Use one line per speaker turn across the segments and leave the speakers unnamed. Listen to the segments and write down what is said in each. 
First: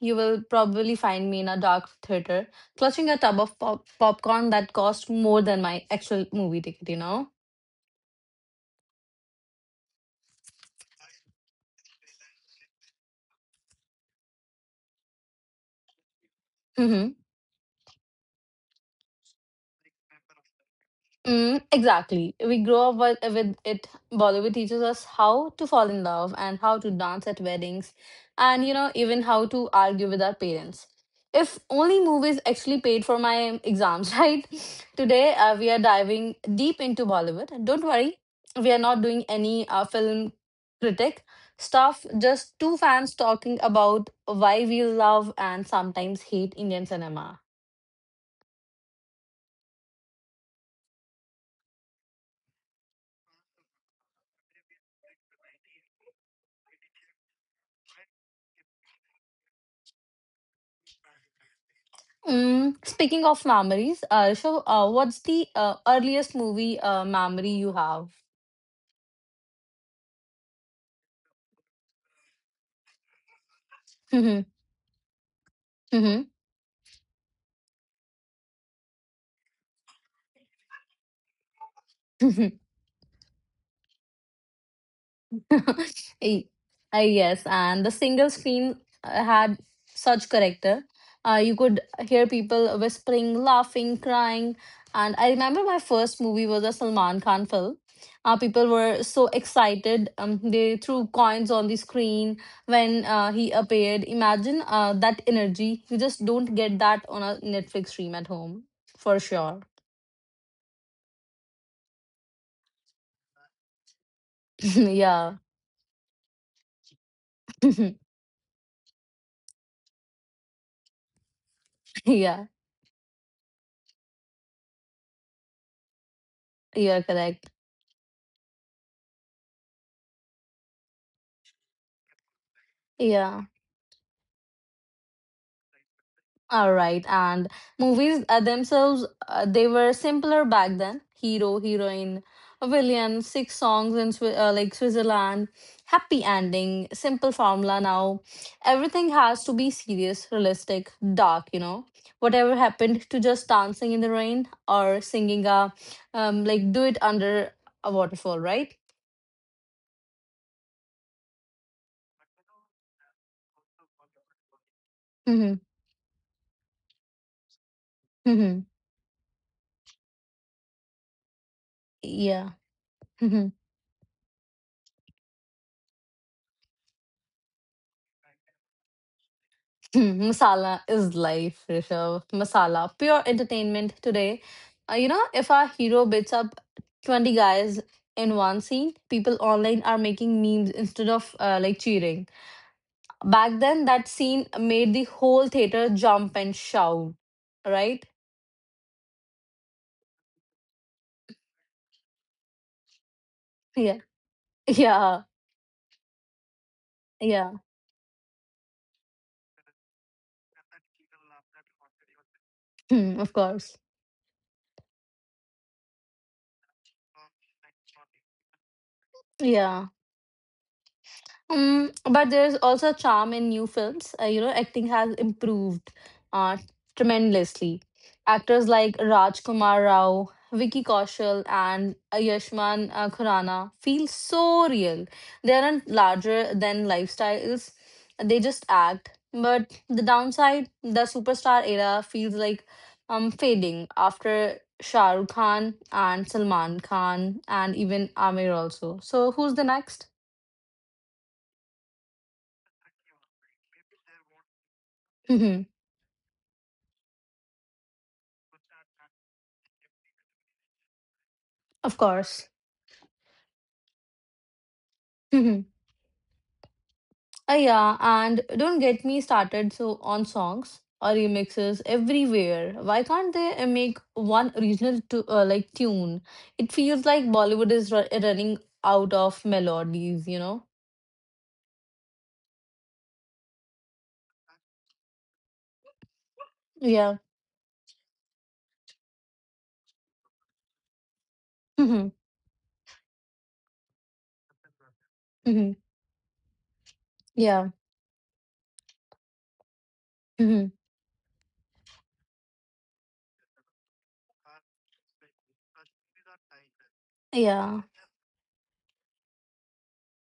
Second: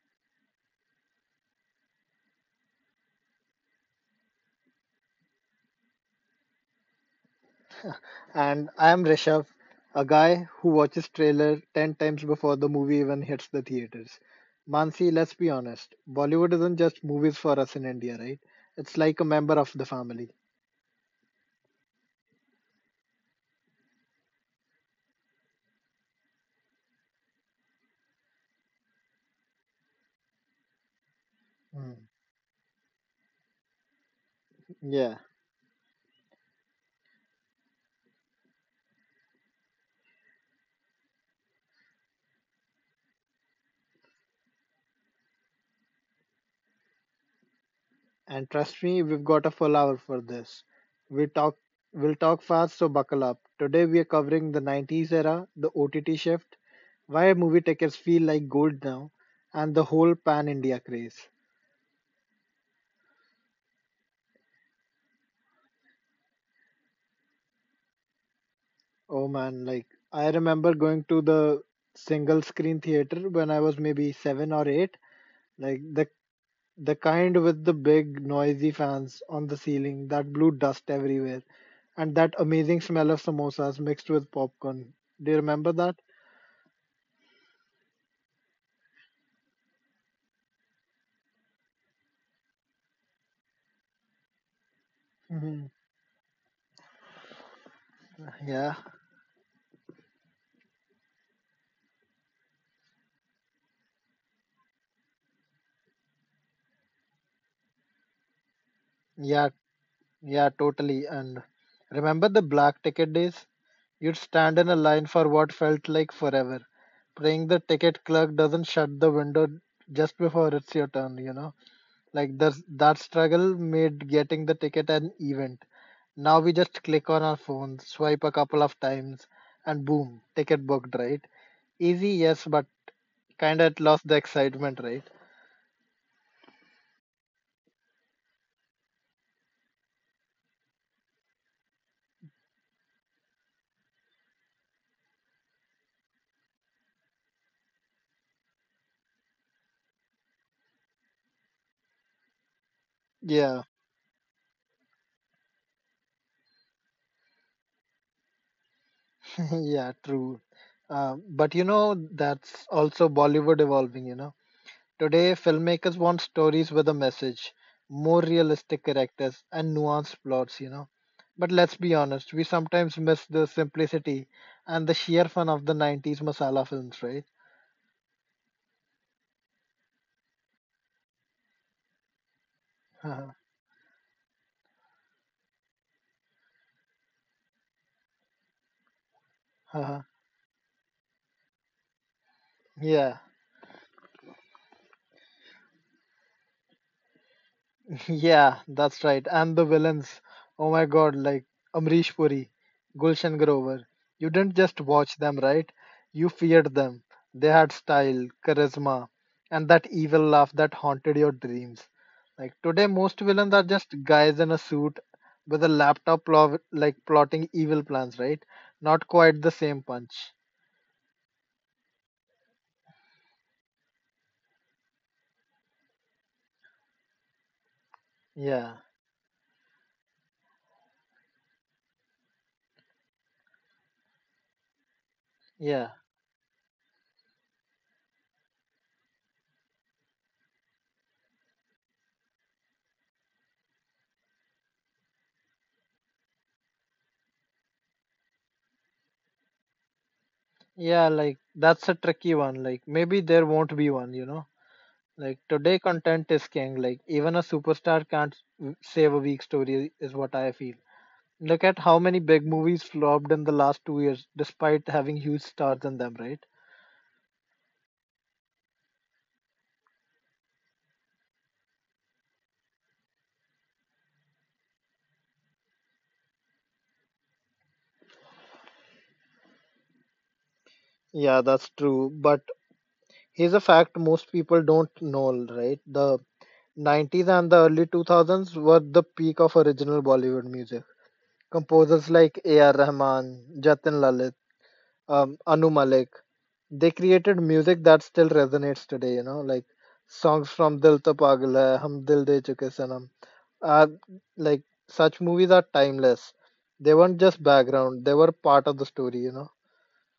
you will probably find me in a dark theater clutching a tub of popcorn that cost more than my actual movie ticket, you know?
And I am Rishabh, a guy who watches trailer 10 times before the movie even hits the theaters. Mansi, let's be honest, Bollywood isn't just movies for us in India, right? It's like a member of the family.
Mm, exactly. We grow up with it. Bollywood teaches us how to fall in love and how to dance at weddings and, you know, even how to argue with our parents. If only
Mm.
movies actually paid for my exams, right?
Yeah,
Today, we are diving deep into Bollywood. Don't worry, we are not doing any film critic stuff, just two fans talking about why we love and sometimes hate Indian cinema.
and trust me, we've got a full hour for this. We talk we'll talk fast, so buckle up. Today we are covering the 90s era, the OTT shift, why movie tickets feel like gold now, and the whole pan India craze.
Mm, speaking of memories, what's the earliest movie memory you have?
Oh man, like I remember going to the single screen theater when I was maybe seven or eight. Like the
Mm-hmm.
the kind with the big noisy fans on the ceiling that blew dust everywhere, and that amazing smell of samosas mixed with popcorn. Do you remember that?
Y- yes, and the single screen had such character. You could hear people whispering, laughing, crying. And I remember
Hmm.
my first movie was a Salman Khan film. People
Yeah,
were so excited. They threw coins on the screen when he appeared. Imagine that energy. You just don't get that on a Netflix stream at home, for
yeah,
sure.
yeah, totally. And remember the black ticket days? You'd stand in a line for
Yeah.
what felt like forever, praying the ticket clerk doesn't shut the window just before it's your turn. Like that
Yeah,
that struggle made getting the ticket an event. Now we just click on
you're
our
correct.
phones, swipe a couple of times, and boom, ticket booked, right? Easy, yes, but kind
Yeah.
of lost the excitement, right?
All right, and movies themselves, they were simpler back then. Hero, heroine, a villain, six songs in Switzerland, happy ending, simple formula. Now, everything has to be serious, realistic, dark. You know, whatever happened to
Yeah,
just dancing in the rain or singing a, like do it under a waterfall, right?
yeah, true. But you know, that's also Bollywood evolving, you know. Today,
Mm-hmm.
filmmakers want stories with a message, more realistic
Mm-hmm.
characters, and nuanced plots, you know. But let's be honest, we
Yeah.
sometimes miss the simplicity and the sheer fun of the 90s masala films, right?
Hmm, Masala is life, Rishabh. Masala, pure entertainment today. You know, if our hero beats up 20 guys in one scene, people online are making memes instead of cheering.
Yeah.
Back then, that scene made the whole theater jump and shout, right?
Yeah, that's right. And the villains. Oh my god, like Amrish Puri, Gulshan Grover.
Yeah.
You didn't just watch them,
Yeah.
right? You feared them. They had
Yeah.
style, charisma, and that evil laugh that haunted your dreams. Like today, most
Hmm, of
villains are
course.
just guys in a suit with a laptop plotting evil plans, right? Not quite the same
Yeah.
punch.
Mm, but there's also charm in new films. You know, acting has improved uh, tremendously. Actors
Yeah,
like Rajkumar Rao, Vicky Kaushal, and Ayushmann Khurrana feel so real. They
yeah,
aren't larger than lifestyles; they just act. But the downside, the superstar era feels like fading after Shah Rukh Khan and Salman Khan and even Amir also. So who's the next?
yeah, like that's a tricky one. Like maybe there won't be one, you know? Like today, content is king. Like even a superstar can't save a weak story, is what I feel. Look at how
Of
many big
course.
movies flopped in the last 2 years, despite having huge
Mhm.
stars in them, right?
Yeah, and don't get me started so on songs or remixes everywhere. Why can't they make one original to tune? It feels like Bollywood is running out of melodies, you know?
Yeah, that's true. But here's a fact most people don't know, right? The
Yeah.
90s and the early 2000s were the peak of original Bollywood music.
Mhm.
Composers like A.R. Rahman, Jatin Lalit, Anu
Mhm.
Malik, they created
Yeah.
music that still resonates today, you know, like songs
Mhm.
from Dil To Pagal Hai, Hum Dil De Chuke Sanam are like such movies are timeless. They weren't just
Yeah.
background, they were part of the story, you know.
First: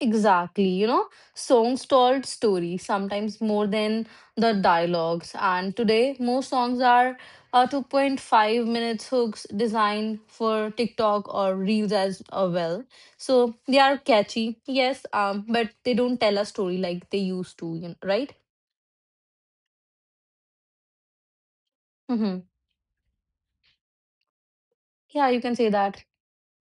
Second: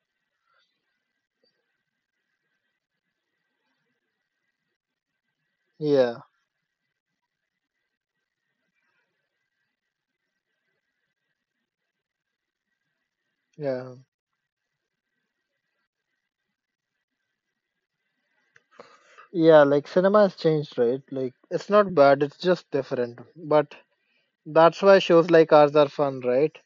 Exactly, you know, songs told stories sometimes more than the dialogues. And today,
yeah
most songs are 2.5 minutes hooks designed for TikTok or Reels as well. So they
yeah
are catchy, yes, but they don't tell a story like they used to, you know, right?
yeah like cinema has changed, right? Like it's not bad, it's
Mm-hmm.
just different. But that's why shows
Yeah, you
like
can say
ours are
that.
fun, right?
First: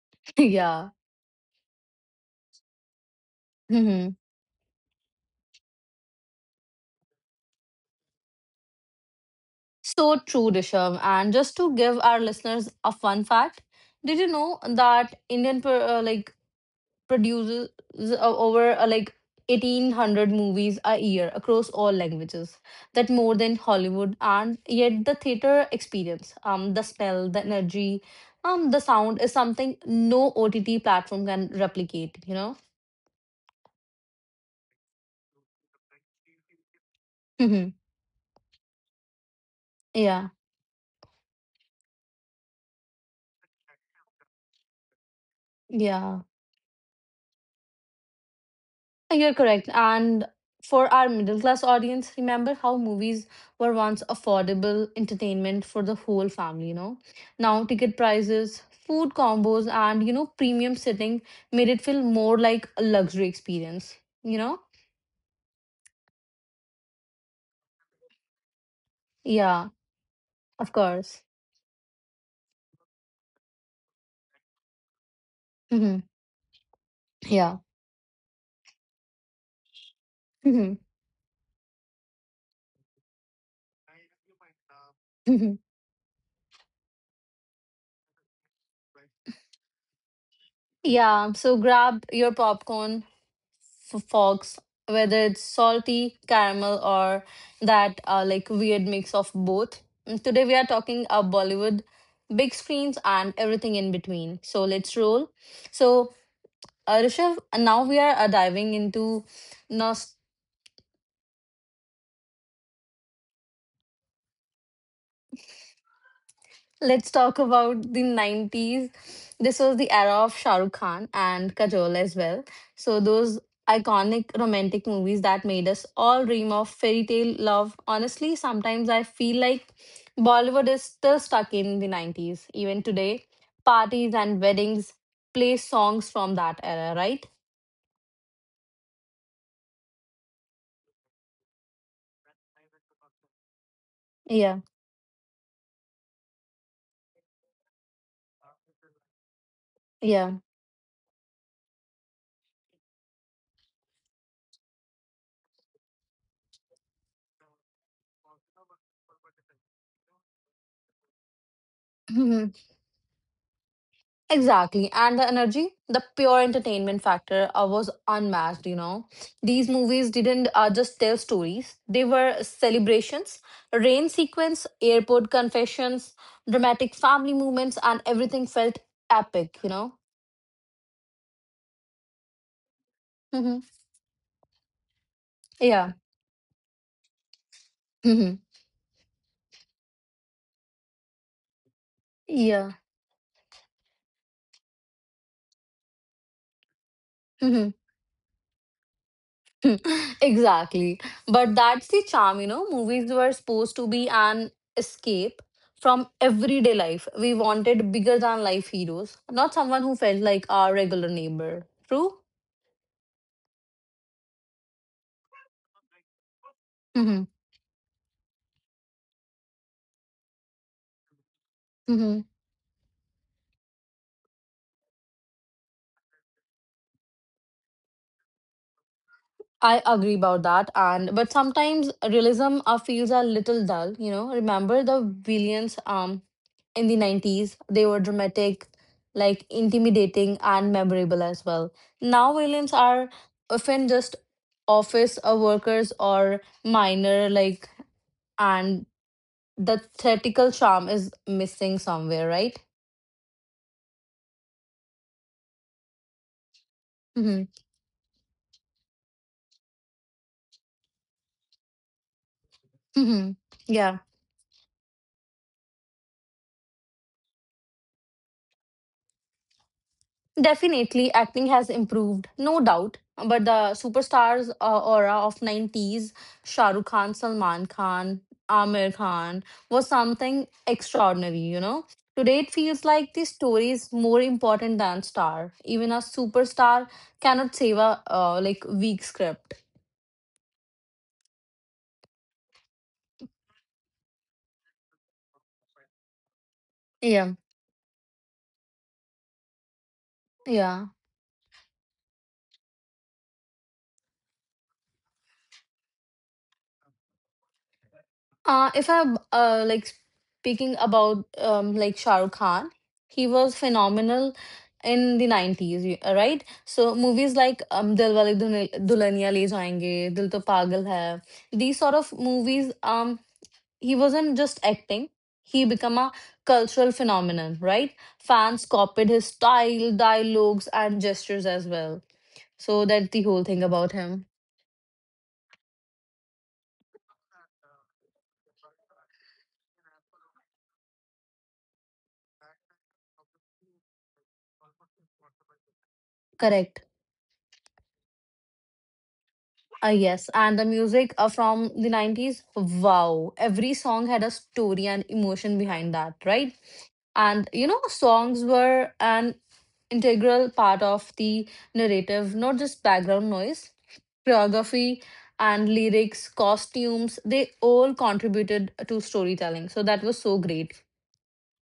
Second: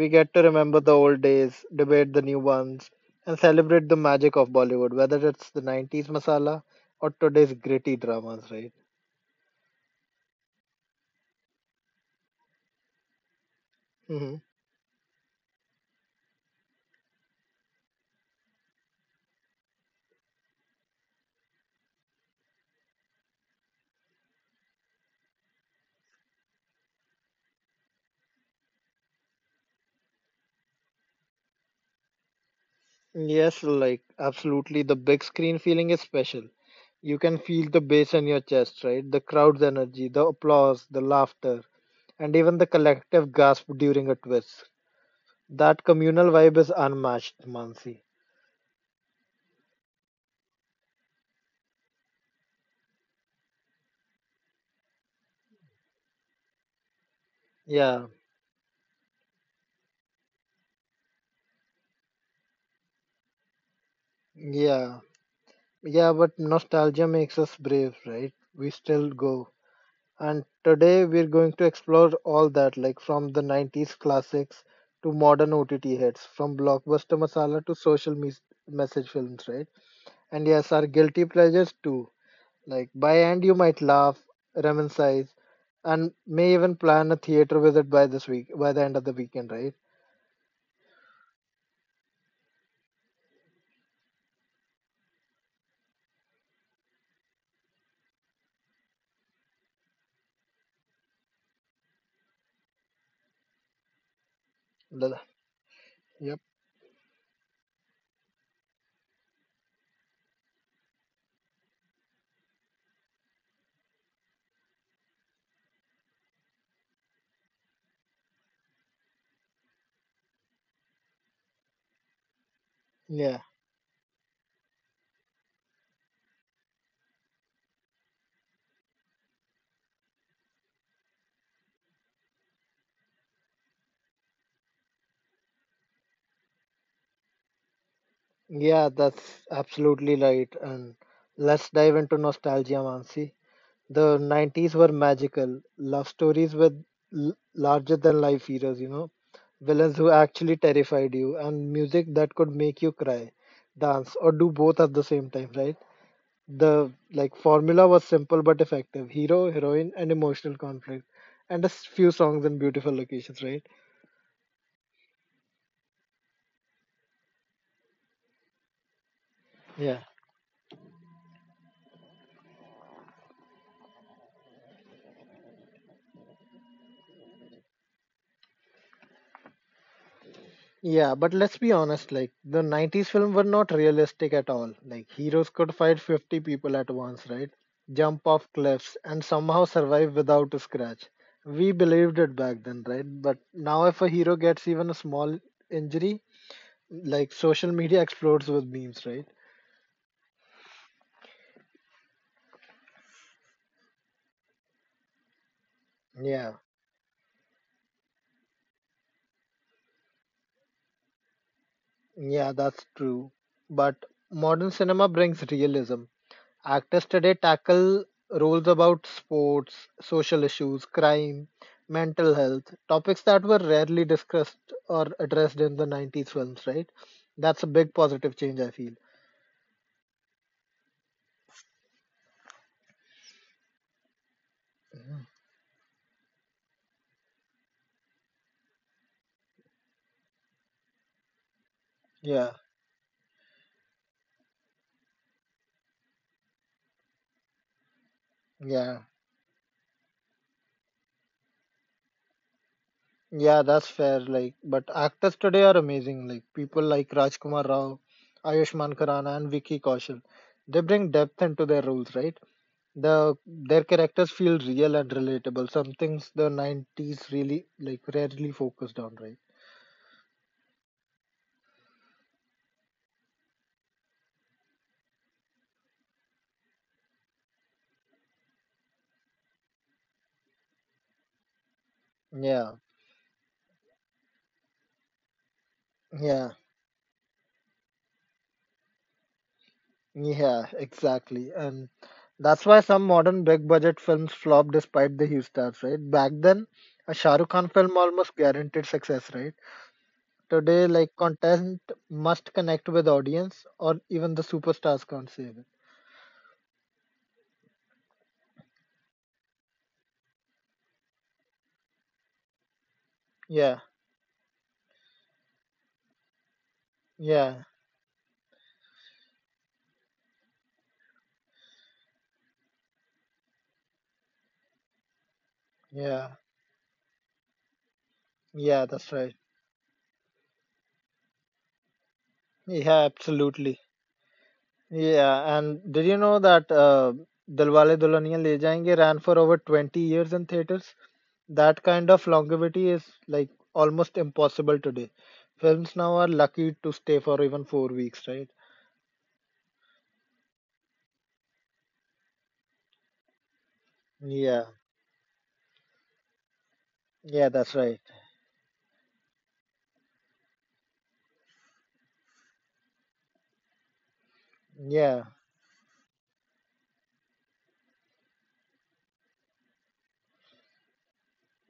We get to remember
Yeah.
the old days, debate the new ones, and celebrate the
Mm-hmm.
magic of Bollywood, whether it's the 90s masala or today's gritty dramas, right?
So true, Rishabh. And just to give our listeners a fun fact, did you
Hmm.
know that Indian per, like produces uh, over 1800 movies a year across all languages, that more than hollywood. And yet the theater experience, the smell, the energy, the sound is something no ott platform can replicate, you know.
Yes, like absolutely. The big screen feeling is special. You can feel the
Mhm.
bass in your chest, right? The crowd's energy, the
Yeah,
applause, the laughter, and even the collective gasp during a twist. That communal
yeah.
vibe is unmatched, Mansi.
You're correct. And for our middle class audience, remember how movies were once affordable entertainment for the whole family, you know? Now, ticket
Yeah,
prices, food combos, and, you know, premium sitting made it feel more like a luxury experience, you know?
yeah. Yeah, but nostalgia makes us brave, right? We still go.
Yeah,
And
of
today
course.
we're going to explore all that, like from the 90s classics to modern OTT
Hmm.
hits, from blockbuster
Yeah.
masala to social message films, right? And yes,
Hmm.
our guilty pleasures too. Like by end, you might laugh, reminisce, and may even plan a theater visit by this week, by the end of the weekend, right?
Yeah, so grab your popcorn, for fox, whether it's salty caramel or that weird mix of both. And today we are talking Bollywood, big screens, and everything in between. So let's
The-
roll. so
Yep.
uh, Rishav, now we are diving into. Let's talk about the 90s. This was the era of Shah Rukh Khan and Kajol as well. So, those
Yeah.
iconic romantic movies that made us all dream of fairy tale love. Honestly, sometimes I feel like Bollywood is still stuck in the 90s. Even today, parties and weddings play songs from that era, right?
Yeah, that's absolutely right. And let's dive into nostalgia, Mansi. The
Yeah,
90s were magical. Love stories with larger than life heroes, you know. Villains who
yeah.
actually terrified you, and music that could make you cry, dance, or do both at the same time, right? The like formula was simple but effective. Hero, heroine, and emotional conflict. And a few songs in beautiful locations, right?
Exactly. And the energy, the pure entertainment factor was unmatched, you know. These
Yeah.
movies didn't just tell stories, they were celebrations, rain sequence, airport confessions, dramatic family moments, and everything felt epic, you know.
Yeah, but let's be honest, like the 90s film were
Hmm.
not realistic at all. Like heroes could
Yeah.
fight 50 people at once, right? Jump
Hmm.
off cliffs and somehow survive without a scratch. We believed it back
Yeah.
then, right? But now if a hero gets even a small injury, like
Hmm.
social media explodes with memes, right?
Exactly. But that's the charm, you know. Movies were supposed to be an escape from
Yeah.
everyday life. We wanted bigger than life heroes, not someone who felt like our regular neighbor. True?
Yeah, that's true. But modern cinema brings realism. Actors
Mm-hmm.
today tackle roles about sports, social issues, crime,
Mm-hmm.
mental health, topics that were rarely discussed or addressed in the 90s films, right? That's a big positive change, I feel.
I agree about that, and but sometimes realism feels a little dull. You know, remember the villains in 90s? They were dramatic, like intimidating and memorable as well. Now
Yeah,
villains are often just office workers or minor, like, and
yeah,
the theatrical charm is missing somewhere, right?
yeah, that's fair. Like, but actors today are amazing. Like, people like
Mm-hmm.
Rajkumar Rao, Ayushmann Khurrana, and Vicky Kaushal, they bring depth into their roles, right?
Mm-hmm.
Their
Yeah,
characters feel real and relatable. Some things the 90s really like rarely focused on, right?
definitely, acting has improved, no doubt. But the superstars aura of 90s, Shah Rukh Khan, Salman Khan, Amir Khan, was something extraordinary, you know. Today, it
Yeah,
feels like the story is more important than star. Even a
yeah,
superstar cannot save a weak script.
yeah, exactly. And that's why some modern big budget films flop despite the huge stars, right? Back then, a
Yeah,
Shah Rukh Khan film almost guaranteed success, right? Today,
yeah.
like content must connect with audience or even the superstars can't save it.
If I'm like speaking about Shah Rukh Khan, he was
Yeah,
phenomenal in the 90s, right? So movies
yeah,
like Dilwale Dulhania Le Jayenge, Dil To Pagal Hai, these sort of movies, he wasn't just acting. He became a
yeah,
cultural phenomenon, right? Fans
yeah,
copied
that's
his
right.
style, dialogues, and gestures as well. So
Yeah,
that's the whole thing
absolutely.
about him.
Yeah, and did you know that Dilwale Dulhaniya Le Jayenge ran for over 20 years in theaters? That kind of longevity is like almost impossible today. Films now are lucky to
Correct.
stay for even 4 weeks, right?
Yes, and the music from the 90s, wow. Every song had a
Yeah,
story and emotion behind that, right?
yeah,
And you
that's
know,
right.
songs were an integral part of the narrative, not just background noise, choreography
Yeah,
and lyrics, costumes, they all contributed to storytelling. So that was so great.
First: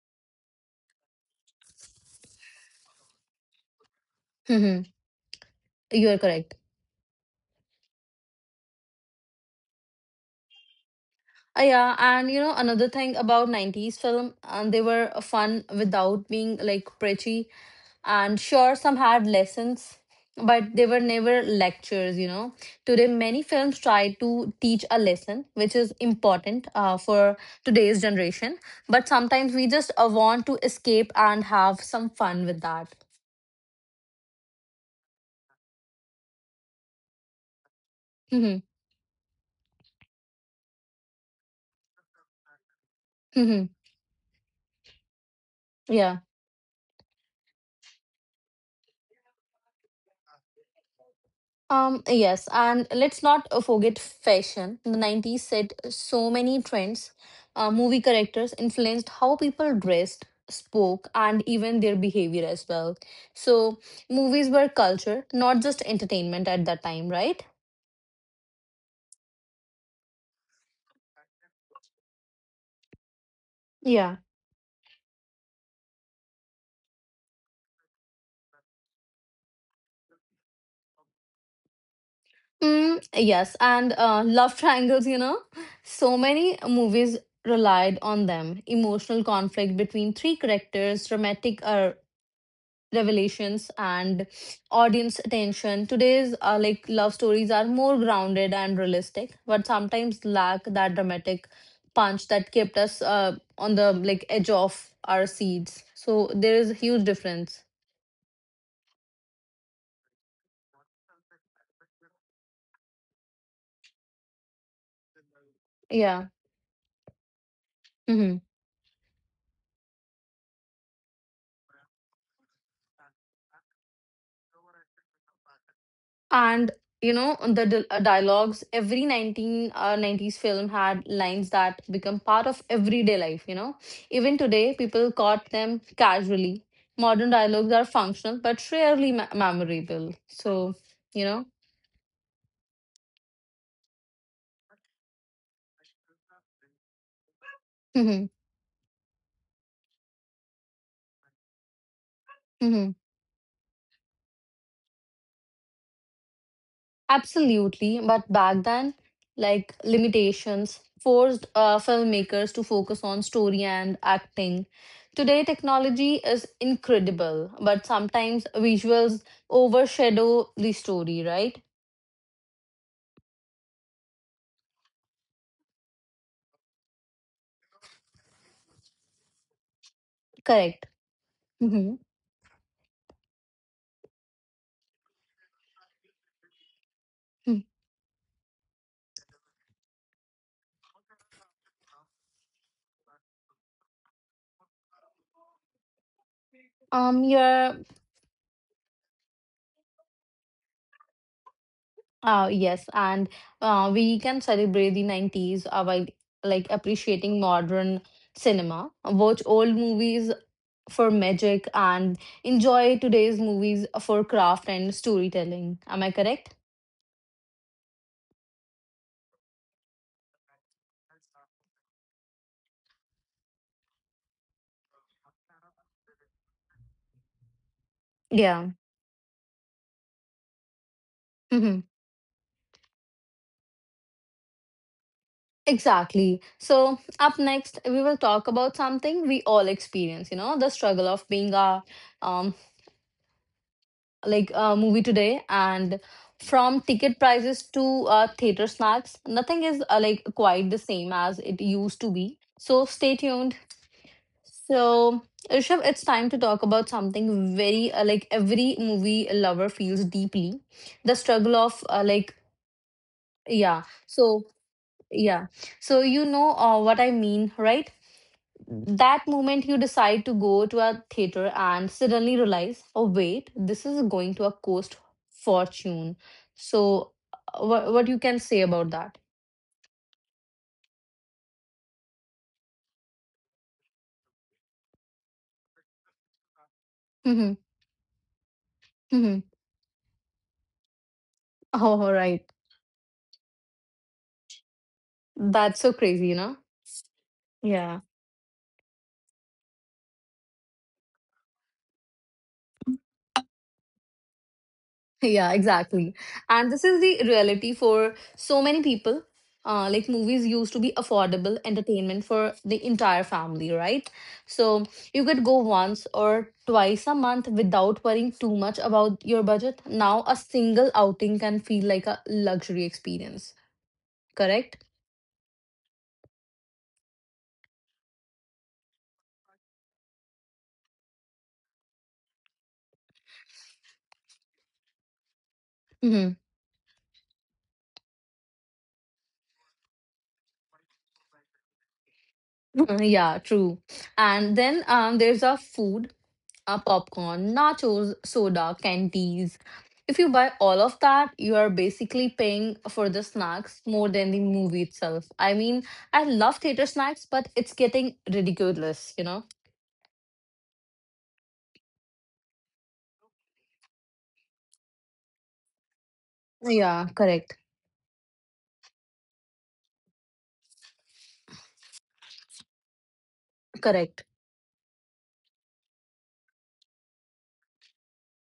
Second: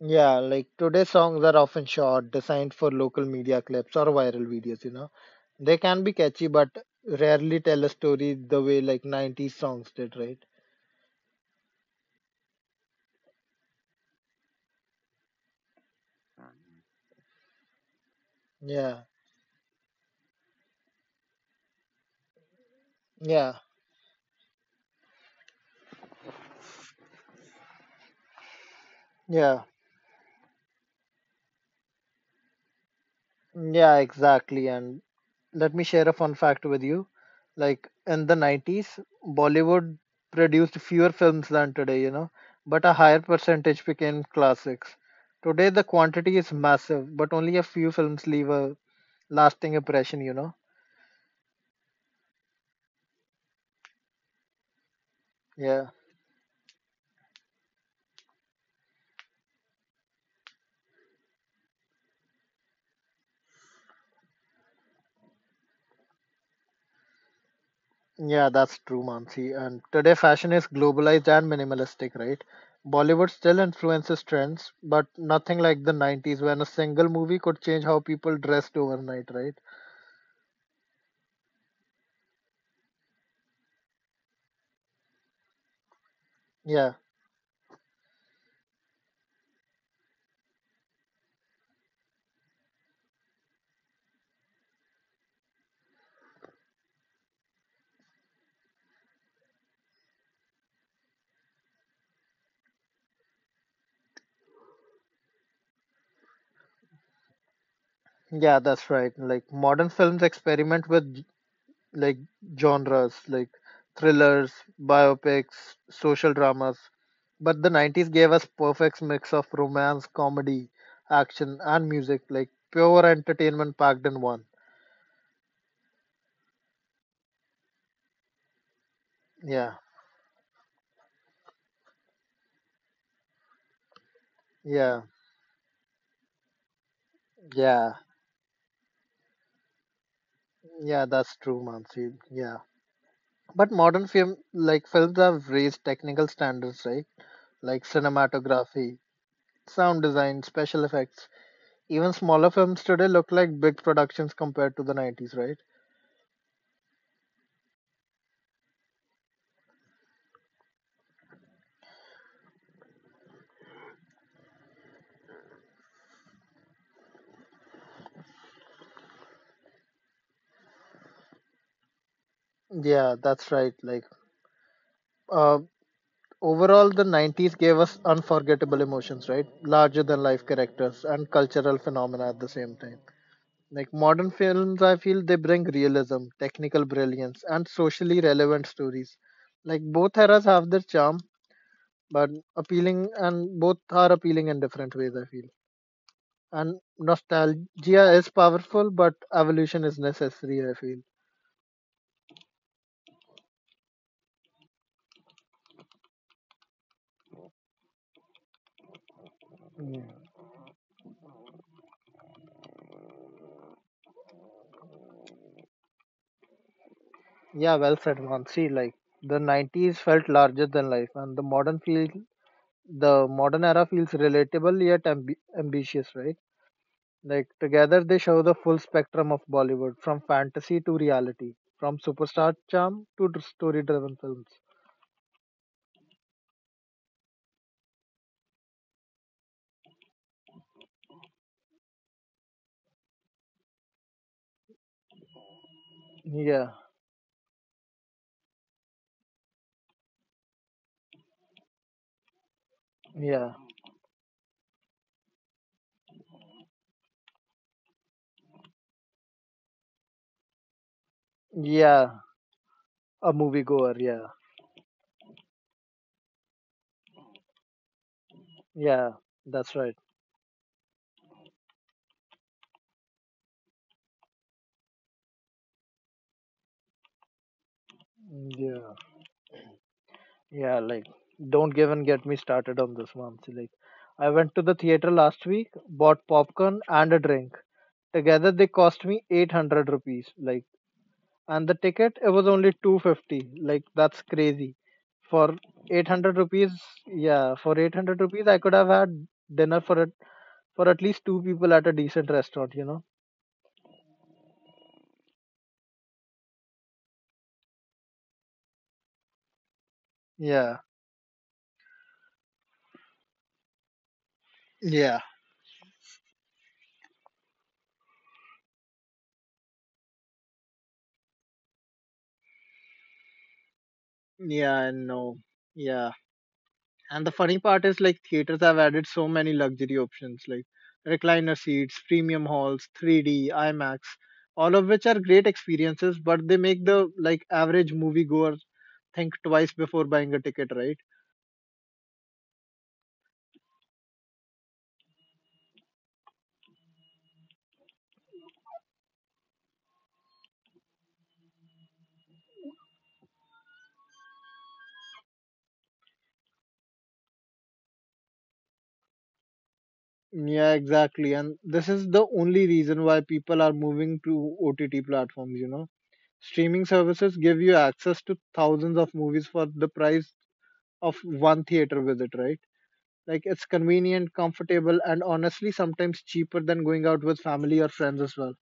yeah, like today's songs are often short, designed for local media clips or viral videos,
Mhm.
you know. They can
You
be
are
catchy,
correct.
but rarely tell a story the way like 90s songs did, right?
Yeah, and you know, another thing about 90s film, and they were fun without being like preachy, and sure some
Yeah,
had lessons, but they were never lectures, you know. Today many
yeah,
films try to teach a lesson, which is important for today's generation, but sometimes
yeah.
we just want to escape and have some fun with that.
Yeah, exactly. And let me share a fun fact with you. Like in the
Hmm.
90s, Bollywood produced fewer films than today, you know, but a higher
Hmm.
percentage became classics. Today, the quantity is massive, but only a few films leave a lasting impression, you know.
Yes, and let's not forget fashion. The 90s set
Yeah,
so many trends. Movie characters influenced how people dressed, spoke, and even their behavior as well. So, movies were culture, not just entertainment at that time, right?
yeah, that's true, Mansi. And today, fashion is globalized and minimalistic, right? Bollywood still influences
Yeah.
trends, but nothing like the 90s when a single movie could change how people dressed overnight, right?
Mm, yes, and love triangles, you know, so
Yeah.
many movies relied on them. Emotional conflict between three characters, dramatic revelations, and audience attention. Today's love stories are more grounded and realistic, but sometimes lack that dramatic punch that kept us on the like edge of our seats. So there is a huge difference.
Yeah, that's right. Like modern films experiment with like genres like thrillers, biopics, social
Yeah.
dramas, but the 90s gave us
Mhm.
perfect mix of romance, comedy, action and music, like pure entertainment packed in one.
And you know the dialogues, every
Yeah.
19 90s film had lines that become part of everyday life, you know. Even today
Yeah.
people quote them casually. Modern dialogues are
Yeah.
functional but rarely memorable, so
Yeah, that's
you
true, Mansi. Yeah. But modern films have raised technical standards, right? Like
know.
cinematography, sound design, special effects. Even smaller films today look like big productions compared to the 90s, right?
Absolutely, but back then, like limitations forced filmmakers to focus on story and acting. Today, technology is incredible, but sometimes visuals overshadow the story, right?
Yeah, that's right. Like, uh, overall, the 90s gave us unforgettable emotions, right? Larger than life
Correct.
characters and cultural
Hmm.
phenomena at the same time. Like, modern films, I feel they bring realism, technical brilliance, and socially relevant stories. Like, both eras have their charm, but appealing, and both are appealing in different ways, I feel. And
Um, you're,
nostalgia is powerful, but evolution is necessary, I feel.
yes, and we can celebrate the 90s by like appreciating modern cinema, watch old movies for magic and enjoy today's movies for craft and storytelling. Am I correct?
Yeah, well said, man. Like the '90s felt larger than life, and the modern era feels relatable yet ambitious, right? Like together they show the full
Yeah.
spectrum of Bollywood, from fantasy to reality,
Hmm.
from superstar charm to story-driven films.
Exactly. So, up next, we will talk about something we all experience, you know, the struggle of being a um like a movie today, and
Yeah,
from ticket prices to theater snacks, nothing is quite the same as it used to be. So, stay
yeah,
tuned. So, Rishabh, it's time to talk about something very every movie lover feels deeply, the struggle of
yeah. A
yeah.
moviegoer, yeah,
So yeah, so you know what I mean, right?
yeah.
That
That's
moment you
right.
decide to go to a theater and suddenly realize, oh wait, this is going to a cost fortune. So, what you can say
Yeah,
about that?
yeah. Like, don't even get me started on this, man. Like, I went to the theater last week, bought popcorn and a drink.
Mm-hmm.
Together they cost me
Mm-hmm.
800 rupees. Like, and the
Oh,
ticket, it was
right.
only 250. Like, that's crazy.
That's so
For
crazy,
800
you know?
rupees, yeah, for
Yeah.
800 rupees, I could have had dinner for at least two people at a decent restaurant, you know?
Yeah, exactly. And this is the reality for so many people. Like movies
Yeah.
used to be affordable entertainment for the entire family, right? So
Yeah.
you could go once or twice a month without worrying too much about your budget. Now a single outing can feel like a luxury experience,
Yeah, I
correct?
know. Yeah. And the funny part is like theaters have added so many luxury options like recliner seats, premium halls, 3D, IMAX, all of which are great experiences, but they
Hmm.
make the like average moviegoer think twice before buying a ticket, right?
Yeah, true. And then there's a food. Uh, popcorn, nachos, soda, candies. If you buy all of that, you are basically paying for the snacks more than the movie itself. I mean, I love theater snacks, but it's getting ridiculous, you know?
Yeah, exactly. And this is the only reason why people are moving to OTT platforms, you know. Streaming
Yeah,
services give
correct.
you access to thousands of movies for the price of one theater visit, right? Like it's convenient,
Correct.
comfortable, and honestly sometimes cheaper than going out with family or friends as well.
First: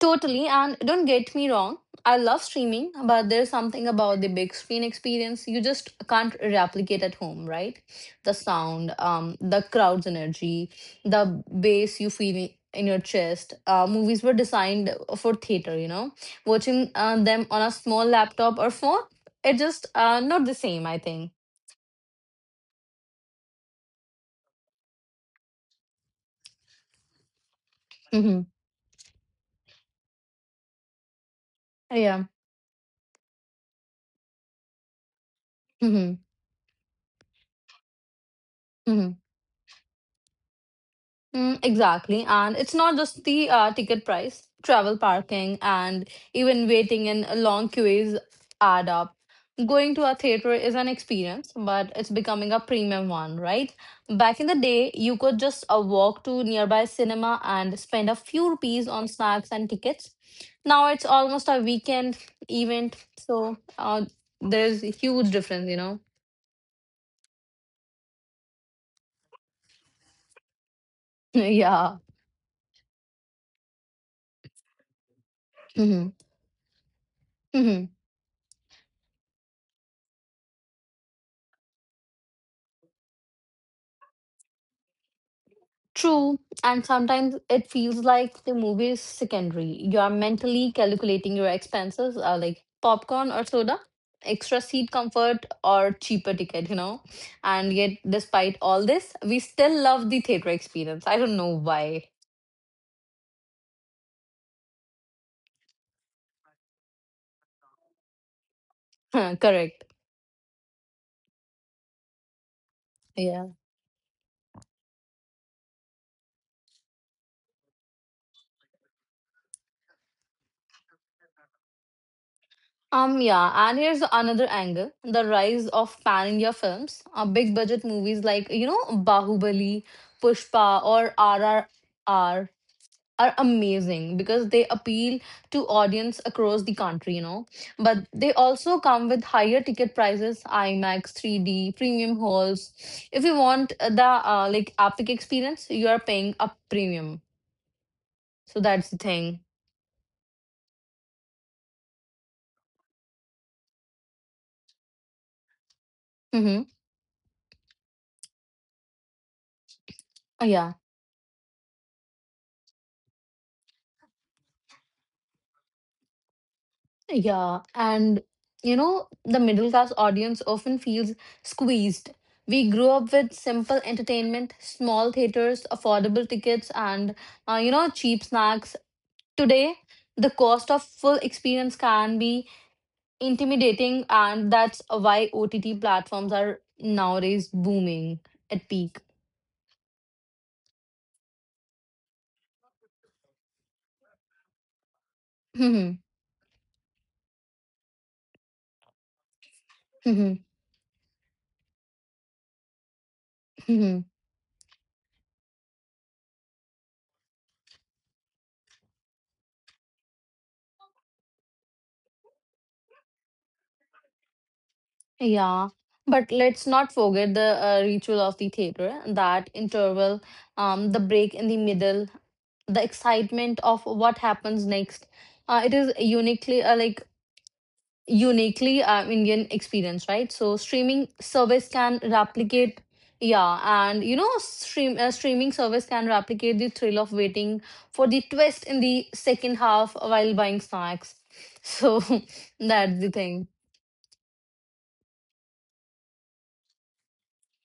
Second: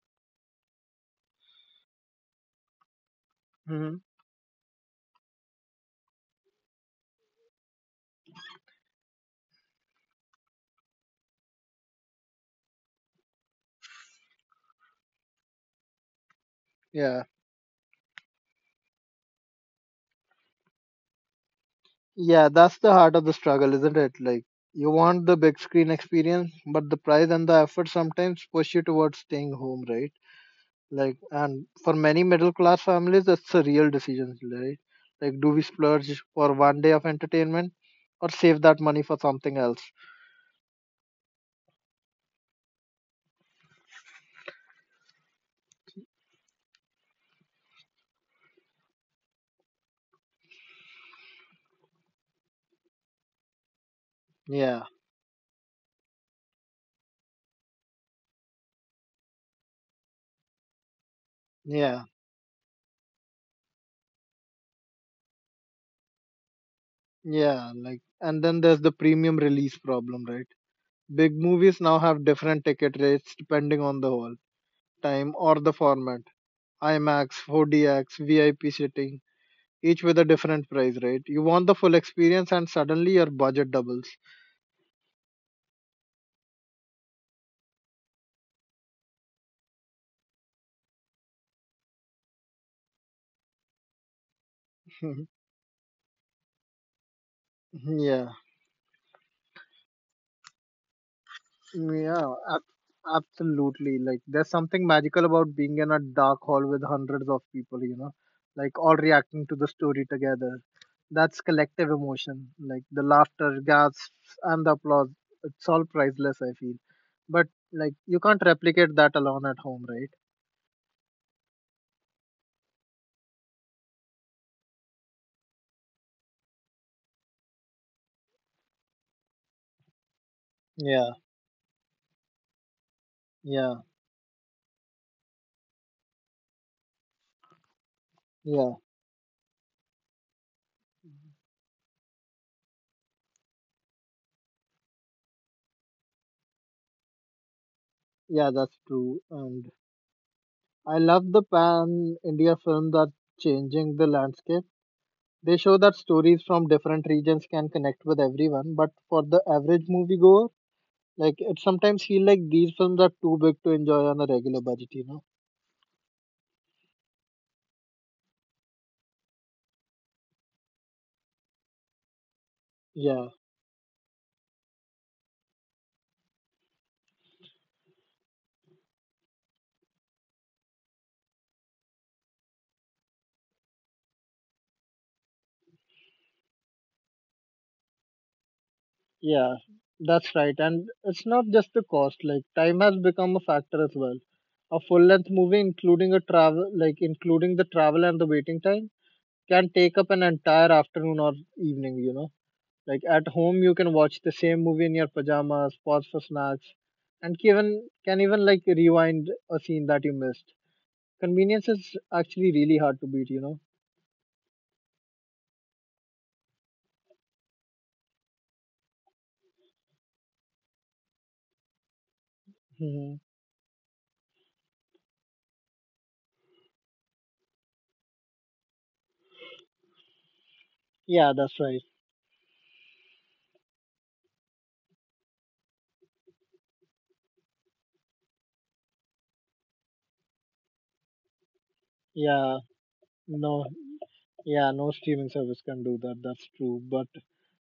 Totally, and don't get me wrong, I love streaming, but there's something
Hmm.
about the big screen experience you just can't replicate at home, right? The sound, the crowd's energy, the bass you feel in your chest. Movies were designed for theater, you know. Watching
Yeah.
them on a small laptop or phone, it just not the same, I think.
Yeah, that's the heart of the struggle, isn't it? Like you want the big screen experience, but the price and the effort
Hmm
sometimes push you towards staying home, right? Like and for
Yeah.
many middle class families that's a real decision, right? Like do we
hmm
splurge for 1 day of entertainment or save that money for
hmm
something else?
Mm, exactly. And it's not just the ticket price, travel parking, and even waiting in long queues add up. Going to a theater is an experience, but it's becoming a premium one, right? Back in the
Yeah,
day, you could just walk to nearby cinema and spend a few rupees on snacks and tickets. Now it's almost a
yeah,
weekend event, so there's a huge difference, you know?
yeah. Like and then there's the premium release problem, right? Big movies now
yeah.
have different ticket rates depending on the hall, time, or the format.
hmm
IMAX,
hmm
4DX, VIP seating, each with a different price rate. You want the full experience, and suddenly your budget doubles.
True, and sometimes it feels like the movie is secondary. You are mentally calculating your expenses, like popcorn or soda, extra seat comfort, or cheaper ticket, you know. And yet,
Yeah.
despite all this, we still love the theater experience. I don't know why.
Yeah, absolutely. Like, there's something magical about being in a dark hall with hundreds of people, like all reacting to the
Correct.
story together. That's collective emotion, like the
Yeah.
laughter, gasps, and the applause. It's all priceless, I feel. But, like, you can't replicate that alone at home, right?
Yeah, and here's another angle, the rise of pan India films, big budget movies like, you know, Bahubali, Pushpa, or
Yeah,
R R R. are
yeah,
amazing because they appeal to audience across the country, you know, but they also
yeah,
come with higher ticket prices, imax 3D premium halls. If you want the like epic experience, you are paying a premium.
yeah,
So
that's
that's the
true.
thing.
And I love the pan India film that's changing the landscape. They show that stories
Mm-hmm.
from different regions can connect with everyone, but for the average moviegoer,
Yeah,
like it sometimes feel like these films are too big to enjoy on a regular budget, you know?
yeah, and you know, the middle class audience often feels squeezed. We grew up
Yeah,
with simple entertainment, small theaters, affordable tickets, and you know, cheap snacks. Today, the cost of full experience can be intimidating, and that's why OTT platforms are nowadays booming at peak.
yeah, that's right. And it's not just the cost, like time has become a factor as well. A full length movie
Mhm.
including a travel like including the travel and the waiting time can take up an
Mhm.
entire afternoon or evening, you know. Like at home, you can
Mhm.
watch the same movie in your pajamas, pause for snacks, and even can even like rewind a scene that you missed. Convenience is actually really hard to beat, you know.
Yeah, but let's not forget the ritual of the theater, that interval, the break in the middle, the
Hmm.
excitement of what happens next. It is uniquely Indian experience, right? So streaming
Yeah, that's
service
right.
can replicate, yeah, and you know, streaming service can replicate the thrill of waiting for the twist in the second half while buying snacks. So
Yeah,
that's the thing.
no, yeah, no streaming service can do that. That's true. But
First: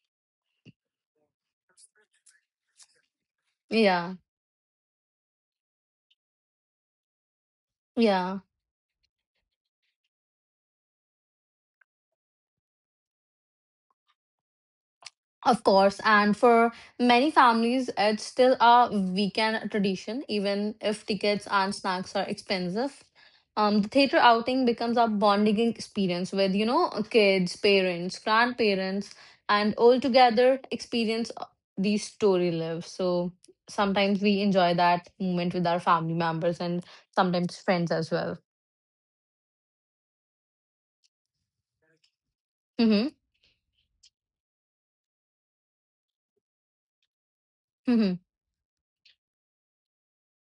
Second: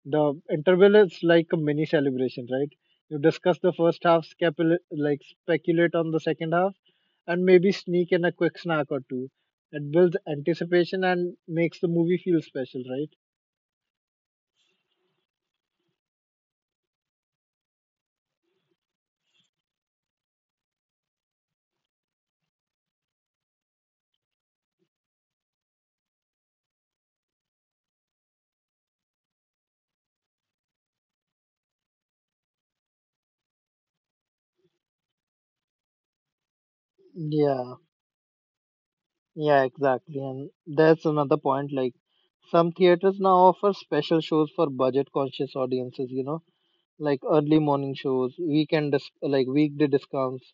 the interval is like a mini celebration, right? You discuss the first
Yeah,
half, speculate on the second half, and maybe sneak in a
yeah.
quick snack or two. It builds anticipation and makes the movie feel special, right?
Of course, and for many families, it's still a weekend tradition, even if tickets and snacks are expensive. The theater outing becomes a bonding experience with, you know, kids, parents, grandparents, and all together experience these story lives. So sometimes we enjoy that moment with our family members and sometimes
Yeah,
friends as well.
yeah, exactly. And that's another point. Like, some
Mm-hmm.
theaters now offer special shows for budget conscious audiences, you know, like early morning
Mm-hmm.
shows, weekend, weekday discounts,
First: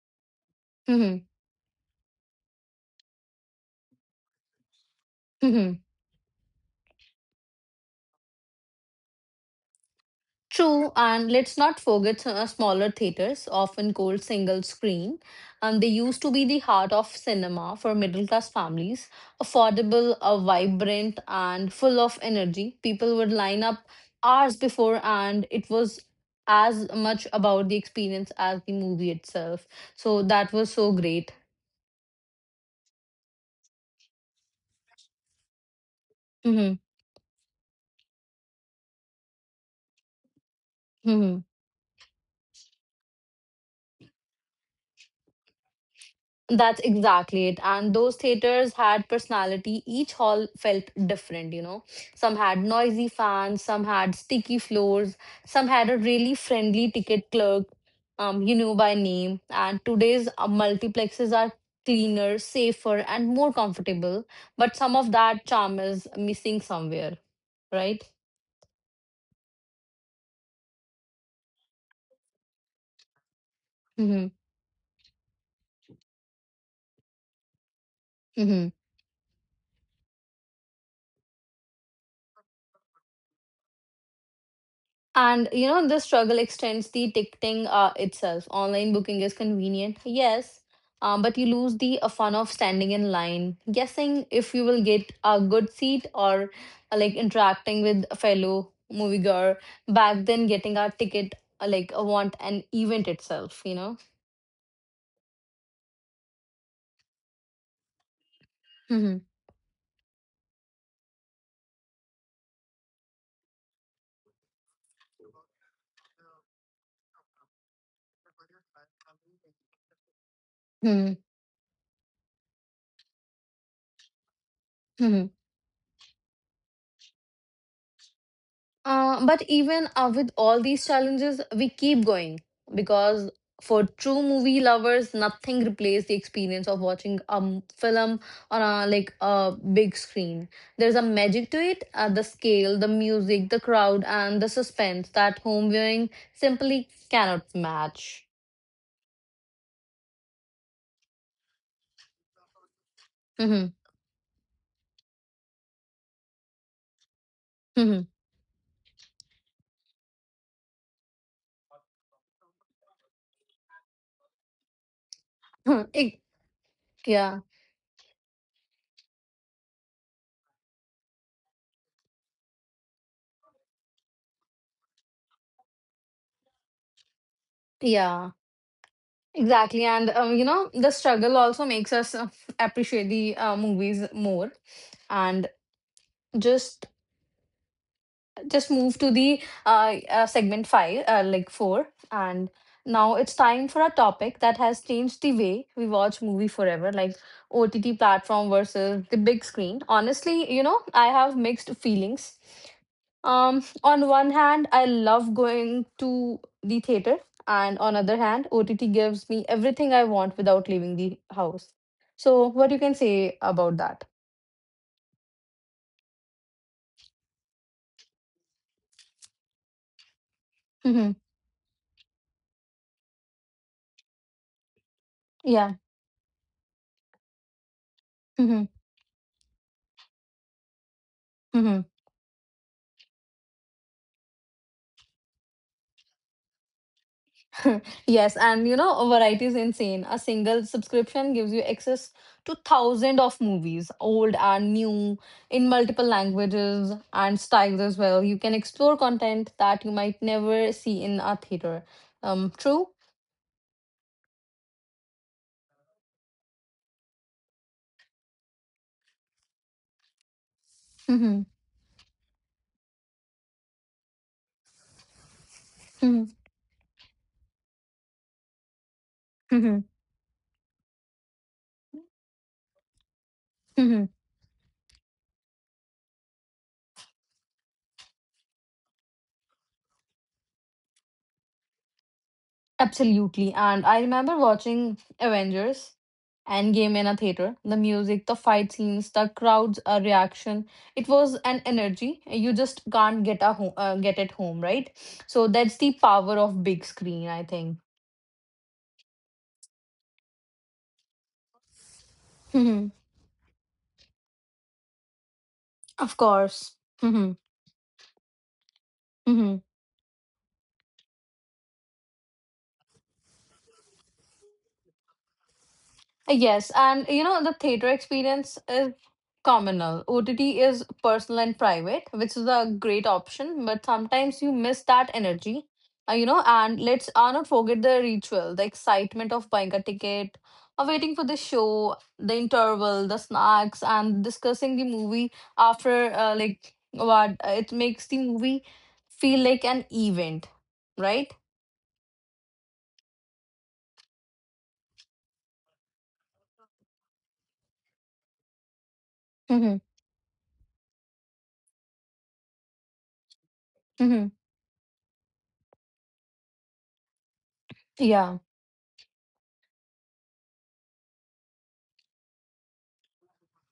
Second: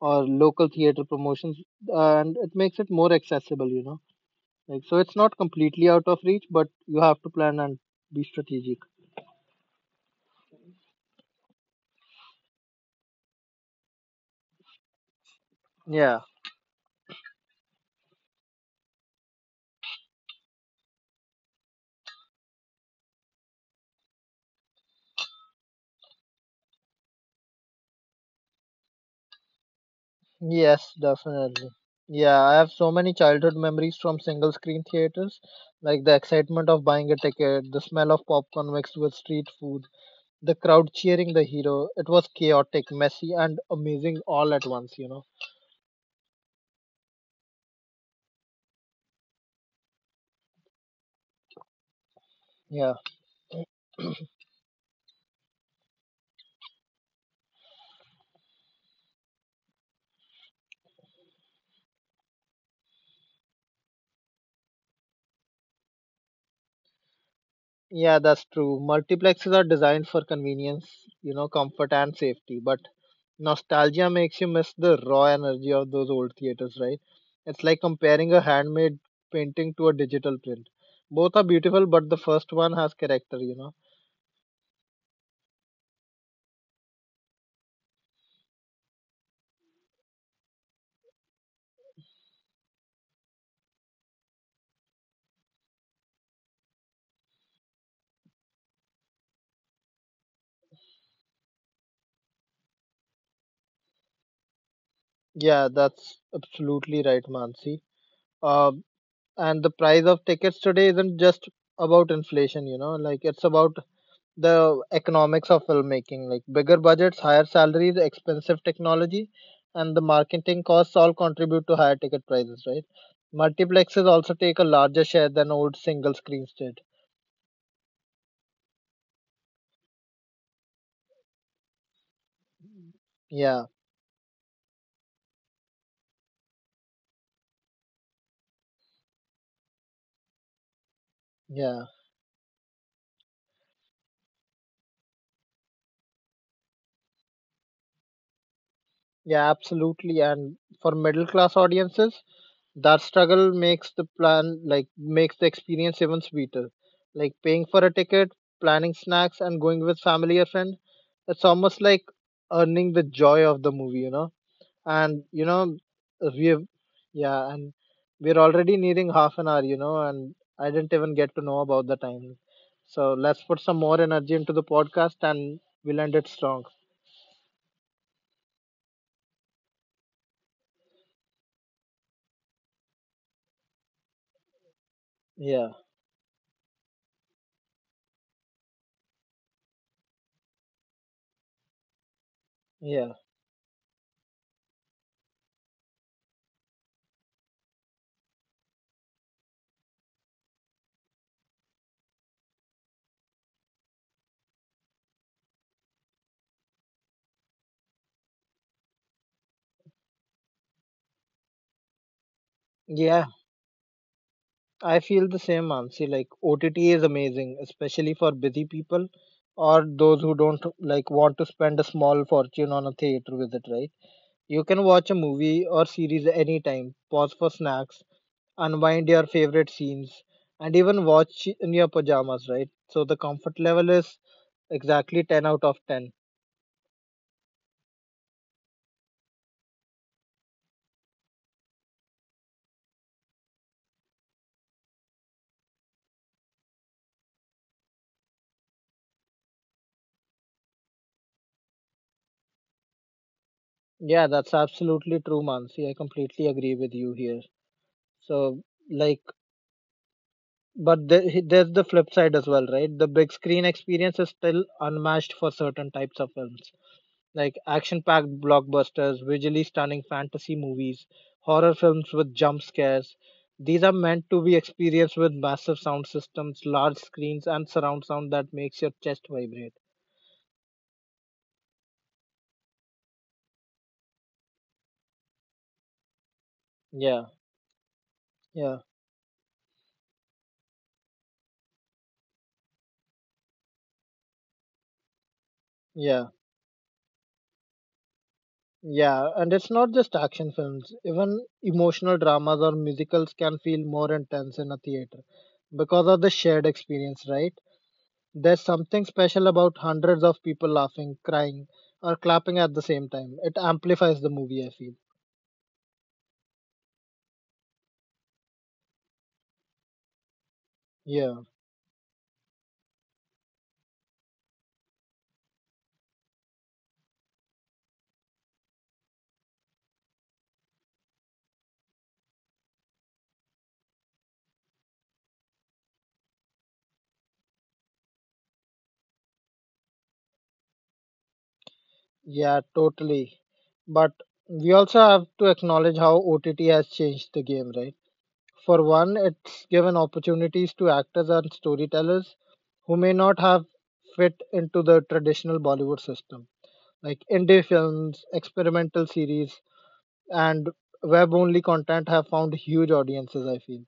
or local theater
Mm-hmm.
promotions. And it makes it more accessible, you know. Like, so it's not
Mm-hmm.
completely out of reach, but you have to plan and be strategic.
True, and let's not forget smaller theaters, often called single screen. And they
Yeah.
used to be the heart of cinema for middle class families. Affordable, vibrant, and full of energy. People would line up hours before, and it was as much about the experience as the movie itself. So that was
Yes,
so great.
definitely. Yeah, I have so many childhood memories from single screen theaters, like the excitement of buying a ticket, the smell of popcorn mixed with street food, the crowd cheering
Hmm
the hero. It was chaotic, messy, and amazing all at once, you know.
That's exactly it. And those theaters had personality. Each hall felt different, you know. Some had
Yeah,
noisy fans, some had sticky floors, some had a really friendly ticket clerk you knew by name. And today's multiplexes are cleaner, safer, and more comfortable. But some of that charm is missing somewhere, right?
yeah, that's true. Multiplexes are designed for convenience, you know, comfort and safety, but nostalgia
Mm-hmm.
makes you miss the raw energy of those old theaters, right? It's like comparing a
Mm-hmm.
handmade painting to a digital print. Both are beautiful, but the first one has character, you know.
And you know, the struggle extends the ticketing itself. Online booking is convenient, yes, but you lose the fun of standing in line, guessing if you will get a good seat or like interacting with a fellow moviegoer. Back then, getting our ticket want an event itself, you know.
Yeah, that's absolutely right, Mansi. Uh,
Hmm
and the price of tickets today isn't just about inflation, like it's about the economics of filmmaking, like bigger budgets, higher salaries, expensive technology, and the marketing costs all contribute to higher ticket prices, right? Multiplexes also take a larger share
hmm
than old single screens did.
But even with all these challenges, we keep going because
Yeah,
for true movie lovers, nothing replaces the experience of watching film on a big screen. There's a magic to
yeah,
it, the scale, the music, the crowd, and the suspense that home viewing simply cannot match.
yeah, absolutely. And for middle class audiences, that struggle
Hmm
makes the plan like makes the experience even sweeter. Like paying for a
hmm
ticket, planning snacks, and going with family or friend. It's almost like earning the joy of the movie, you know. And you know
Ex-
we've yeah
yeah,
and we're already nearing half an hour, you know, and I didn't even get to know about the time, so let's put some more energy into the podcast and we'll end it strong.
yeah. Exactly, and you know, the struggle also makes us appreciate the movies more. And
yeah
just just move to the segment five, like four, and
yeah
now it's time for a topic that has changed the way we watch movie forever, like OTT platform versus the big screen. Honestly, you know, I have mixed feelings. On one hand, I love going to the theater, and on other hand, OTT gives me everything I want without leaving the house. So, what you can
yeah
say about that?
I feel the same, Mansi. Like OTT is amazing, especially for busy people or those who don't like
Hmm
want to spend a small fortune on a theater visit, right? You can watch a movie
Yeah.
or series anytime, pause for snacks,
Mm-hmm.
unwind your favorite scenes, and even watch in
Mm-hmm.
your pajamas, right? So the comfort level is exactly 10 out of 10.
Yes, and you know, variety is insane. A single subscription gives you access to thousands of movies, old and new, in multiple languages and styles as well. You can explore content that you might never see in a theater. True?
Yeah, that's absolutely true, Mansi. I completely agree with you here. So, like, there's
hmm
the flip side as well, right? The big screen experience is still unmatched for certain types of
hmm
films. Like action-packed blockbusters, visually stunning
hmm
fantasy movies, horror films with jump scares. These are meant
hmm
to be experienced with massive sound systems, large screens, and surround sound that makes your chest vibrate.
Absolutely. And I remember watching Avengers Endgame
Yeah,
in a theater. The music, the
yeah,
fight scenes, the crowd's reaction. It was an energy you just can't get at home, right? So that's the
yeah,
power of big screen, I think.
yeah. And it's not just action films. Even emotional dramas or
Mhm.
musicals can feel more intense in a theater because of the
Of
shared
course.
experience, right?
Mhm.
There's something special about
Mhm.
hundreds of people laughing, crying, or clapping at the same time. It amplifies the movie, I feel.
Yes, and you know, the theater experience is communal. OTT is
Yeah,
personal and private, which is a great option, but sometimes you miss that energy. You know, and let's not forget the ritual, the excitement of buying a ticket, of waiting for the show, the interval, the snacks, and discussing the movie after, like, what it makes the movie feel like an event, right?
yeah, totally. But we also have to acknowledge how OTT has changed the game, right? For one, it's
Mm-hmm.
given opportunities to actors and storytellers who may not have fit
Mm-hmm.
into the traditional Bollywood system. Like indie films,
Yeah.
experimental series, and web only content have found huge audiences, I feel,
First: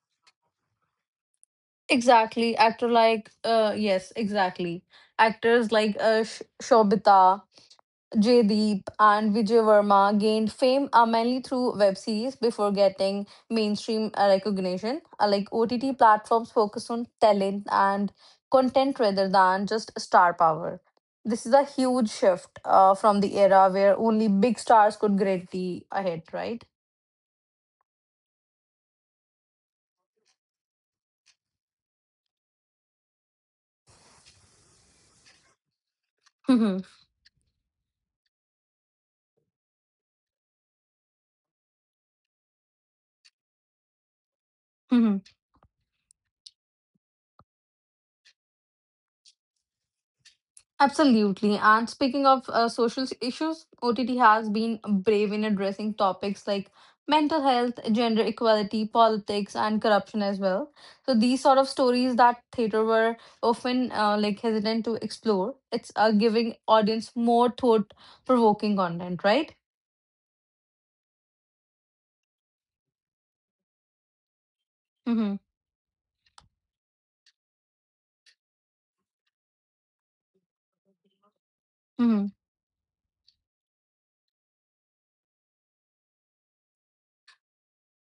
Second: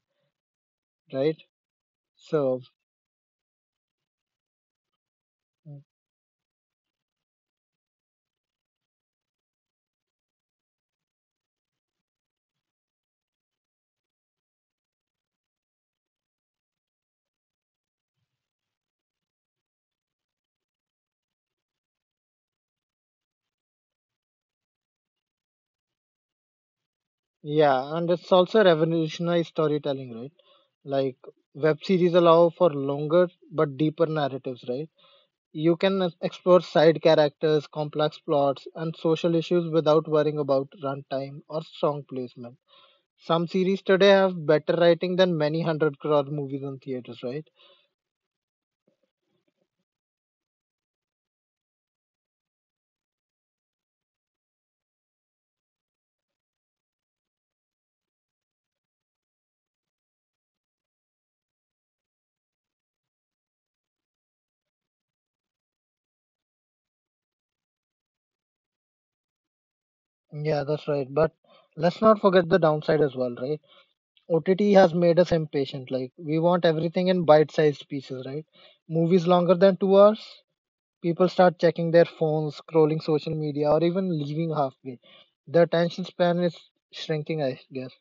right?
Exactly.
So.
Yes, exactly. Actors like Shobita, Jaydeep, and Vijay Verma gained fame mainly through web series before getting mainstream recognition. Like OTT platforms focus on talent and content rather than just star power. This is a huge shift from the era where only big stars could get the ahead, right?
Yeah, and it's also revolutionized storytelling, right? Like web series allow for longer but deeper narratives, right? You can explore side characters, complex plots, and social issues without worrying about runtime or song placement. Some series today have better writing
hmm
than many hundred crore movies in theaters, right?
Absolutely. And speaking of social s- issues, OTT has been brave in addressing topics like mental health, gender equality, politics, and corruption as well. So these sort of stories that theater were often hesitant to explore. It's giving audience more thought-provoking content, right?
Yeah, that's right. But let's not forget the downside as well, right? OTT has made us
Mm-hmm.
impatient. Like we want everything in bite-sized pieces, right? Movies longer than 2 hours, people start checking their
Mm-hmm.
phones, scrolling social media, or even leaving halfway. The attention span is shrinking, I guess.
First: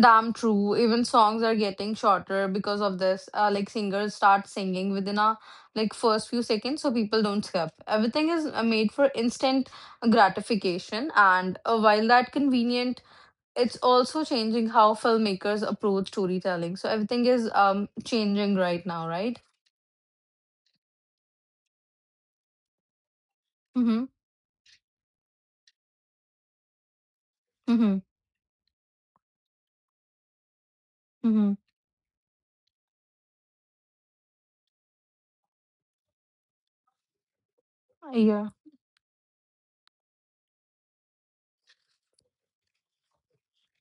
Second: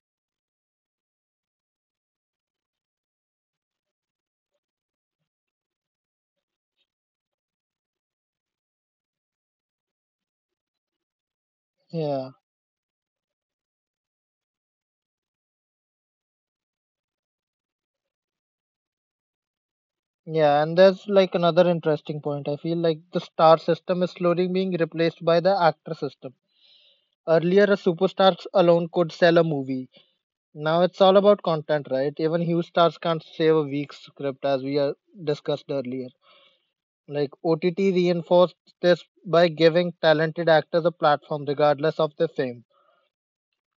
Damn true. Even songs are getting shorter because of this. Like singers start singing within a like first few seconds, so people don't skip. Everything is made for instant gratification, and while
Yeah.
that convenient, it's also changing how filmmakers approach storytelling. So everything is changing right now, right?
Yeah, and there's like another interesting point. I feel like the star
Mm-hmm.
system is slowly being replaced by the actor system. Earlier, a
Mm-hmm.
superstar alone could sell a movie. Now it's all about
Mm-hmm.
content, right? Even huge stars can't save a weak script, as we discussed earlier. Like OTT
Yeah.
reinforced this by giving talented actors a platform regardless of their fame.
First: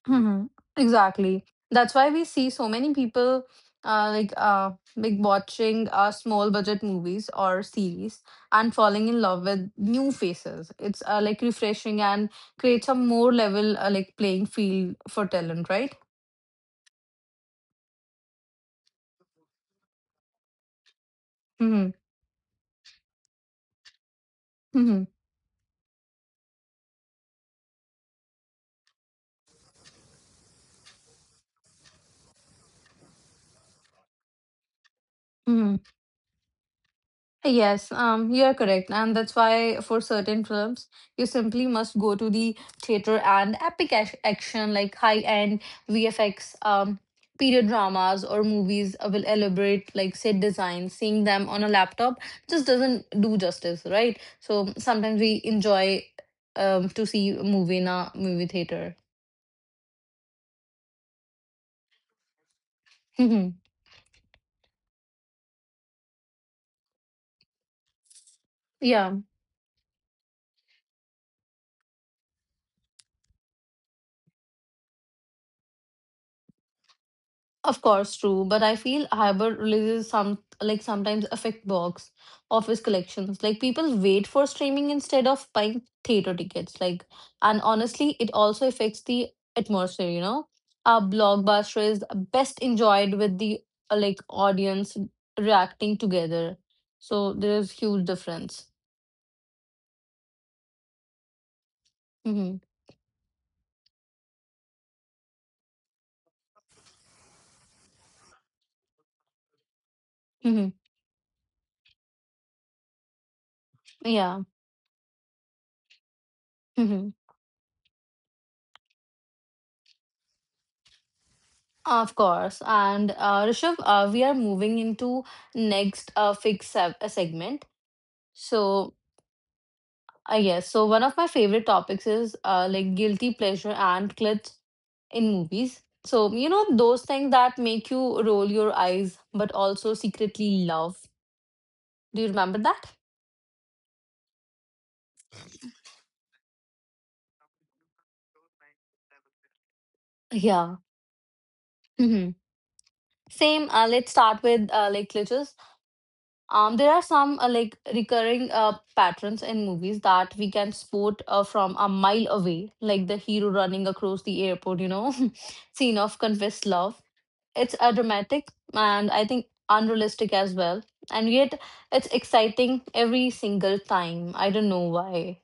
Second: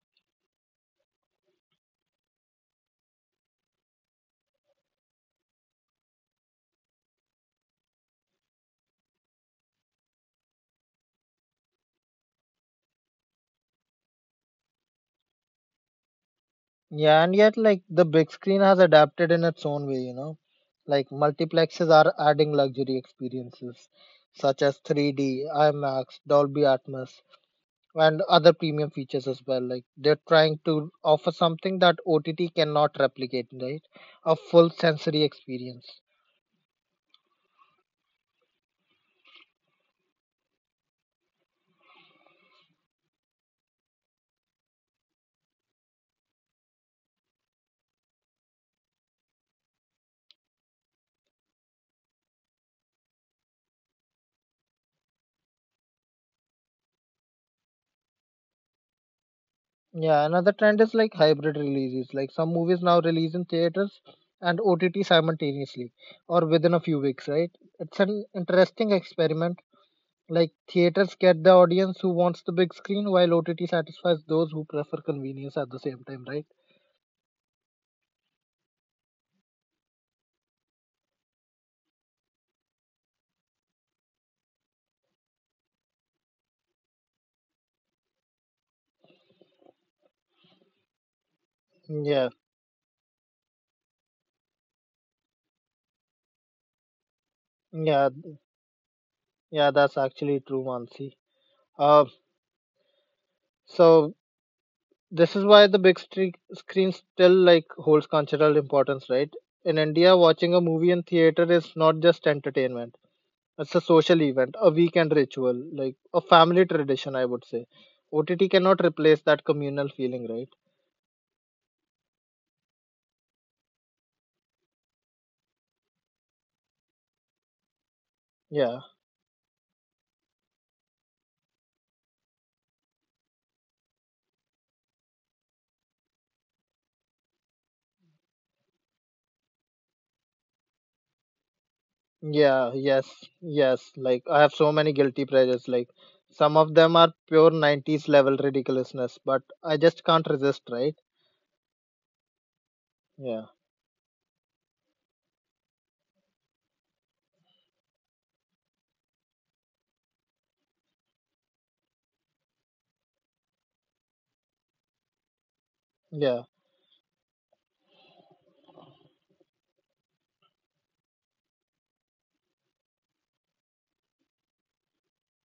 Mhm. Exactly. That's why we see so many people watching small budget movies or series and falling in love with new faces. It's like refreshing and creates a more level like playing field for talent, right?
Yeah, and yet like the big screen has adapted in its own way, you know. Like multiplexes
Mm-hmm.
are adding luxury experiences such as
Mm-hmm.
3D, IMAX, Dolby Atmos, and other premium features as well. Like they're trying to offer something that OTT cannot replicate, right? A full sensory
Mm-hmm.
experience.
Yes, you are correct, and that's why for certain films you simply must go to the theater and epic action like high-end VFX, period dramas or movies will elaborate like set design. Seeing them on a laptop just doesn't do justice, right? So sometimes we enjoy to see a movie in a movie theater.
Yeah, another trend is like hybrid releases. Like some movies now release in theaters and OTT simultaneously or within a few weeks, right? It's an interesting
yeah.
experiment. Like theaters get the audience who wants the big screen, while OTT satisfies those who prefer convenience at the same time, right?
Of course, true, but I feel hybrid releases sometimes affect box office collections. Like people wait for streaming instead of buying theater tickets. Like, and honestly, it also affects the atmosphere. You know, our blockbuster is
Yeah,
best enjoyed with the like audience reacting together. So there is huge
yeah,
difference.
yeah. That's actually true, Mansi. Uh,
Hmm
so this is why the big screen still like holds cultural importance, right? In India, watching a
hmm
movie in theater is not just entertainment; it's a social
Yeah.
event, a weekend ritual, like a family
hmm
tradition. I would say, OTT cannot replace that communal feeling, right?
Of course, and Rishabh, we are moving into next fixed segment.
Yeah.
So, yes. So, one of my favorite topics is like guilty pleasure and clips in movies. So, you know, those things that make you roll your eyes but also secretly love. Do you remember
Yeah,
that?
yes, yes. Like I have so many guilty pleasures. Like some of them are pure 90s level ridiculousness, but I just can't resist,
Yeah.
right?
hmm
Yeah,
Same. Let's start with like glitches. There are some like recurring patterns in movies that we can spot from a mile away, like the hero running across the airport, you know, scene of
yeah,
confessed love. It's a dramatic and I think unrealistic as well. And yet it's exciting every single time. I don't know why.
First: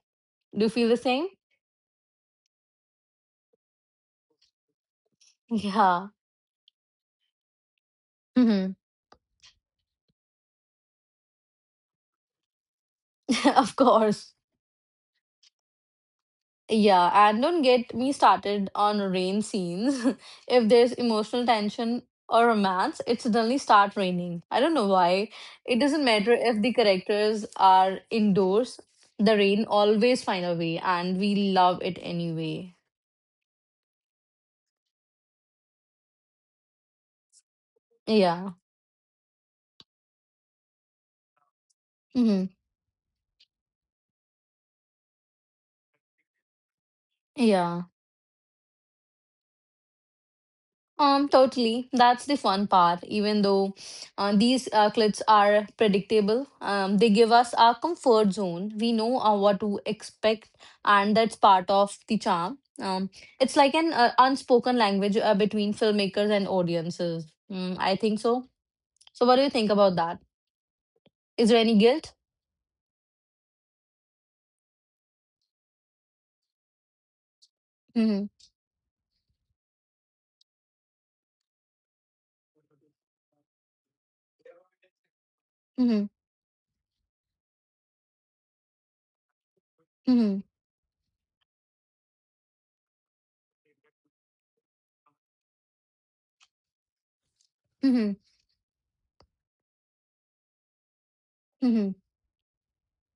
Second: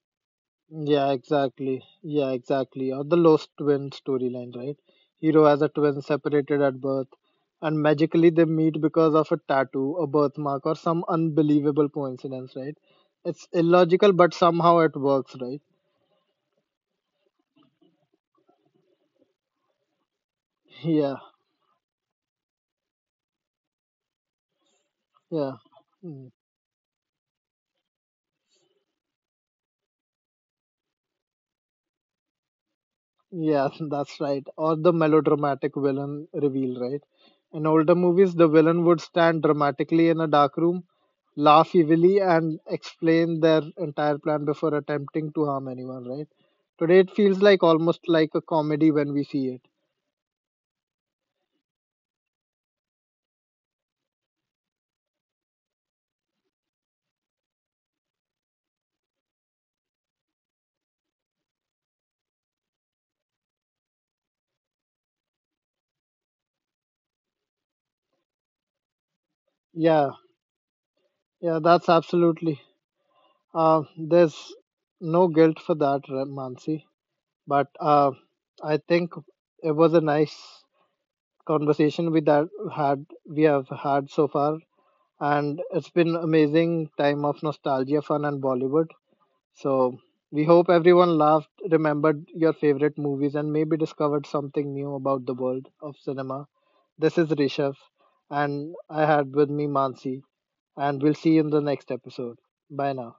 Do you feel the
yeah,
same?
exactly. Yeah, exactly. Or the Lost Twin storyline, right? Hero has a twin
Yeah.
separated at birth, and magically they
hmm
meet because of a tattoo, a birthmark, or some unbelievable coincidence, right? It's
Of
illogical,
course.
but somehow it works, right?
Yeah, and don't get me started on rain scenes. If there's
Yeah,
emotional tension or romance, it suddenly start raining. I don't know why.
yeah.
It doesn't
Hmm.
matter if the characters are indoors. The rain always find a way, and we love it anyway.
Yeah, that's right. Or the melodramatic villain reveal, right? In older movies, the
Yeah.
villain would stand dramatically in a dark room, laugh evilly,
hmm
and explain their entire plan before attempting to harm anyone, right? Today, it feels like
Yeah.
almost like a comedy when we see it.
Totally. That's the fun part. Even though these clips are predictable, they give us our comfort zone. We know what to expect, and that's part of the charm. It's like an unspoken language between filmmakers and audiences. Mm, I think so. So, what do you think about
Yeah,
that? Is
yeah,
there any
that's
guilt?
absolutely. There's no guilt for that, Mansi. But
Mm-hmm.
I think it was a nice conversation we have had so far, and it's
Mm-hmm.
been amazing time of nostalgia, fun, and Bollywood. So
Mm-hmm.
we hope everyone laughed, remembered your favorite movies, and maybe discovered something new about the world of cinema. This is Rishabh,
Mm-hmm.
and I had with me Mansi, and we'll see you in the next
Mm-hmm.
episode. Bye now.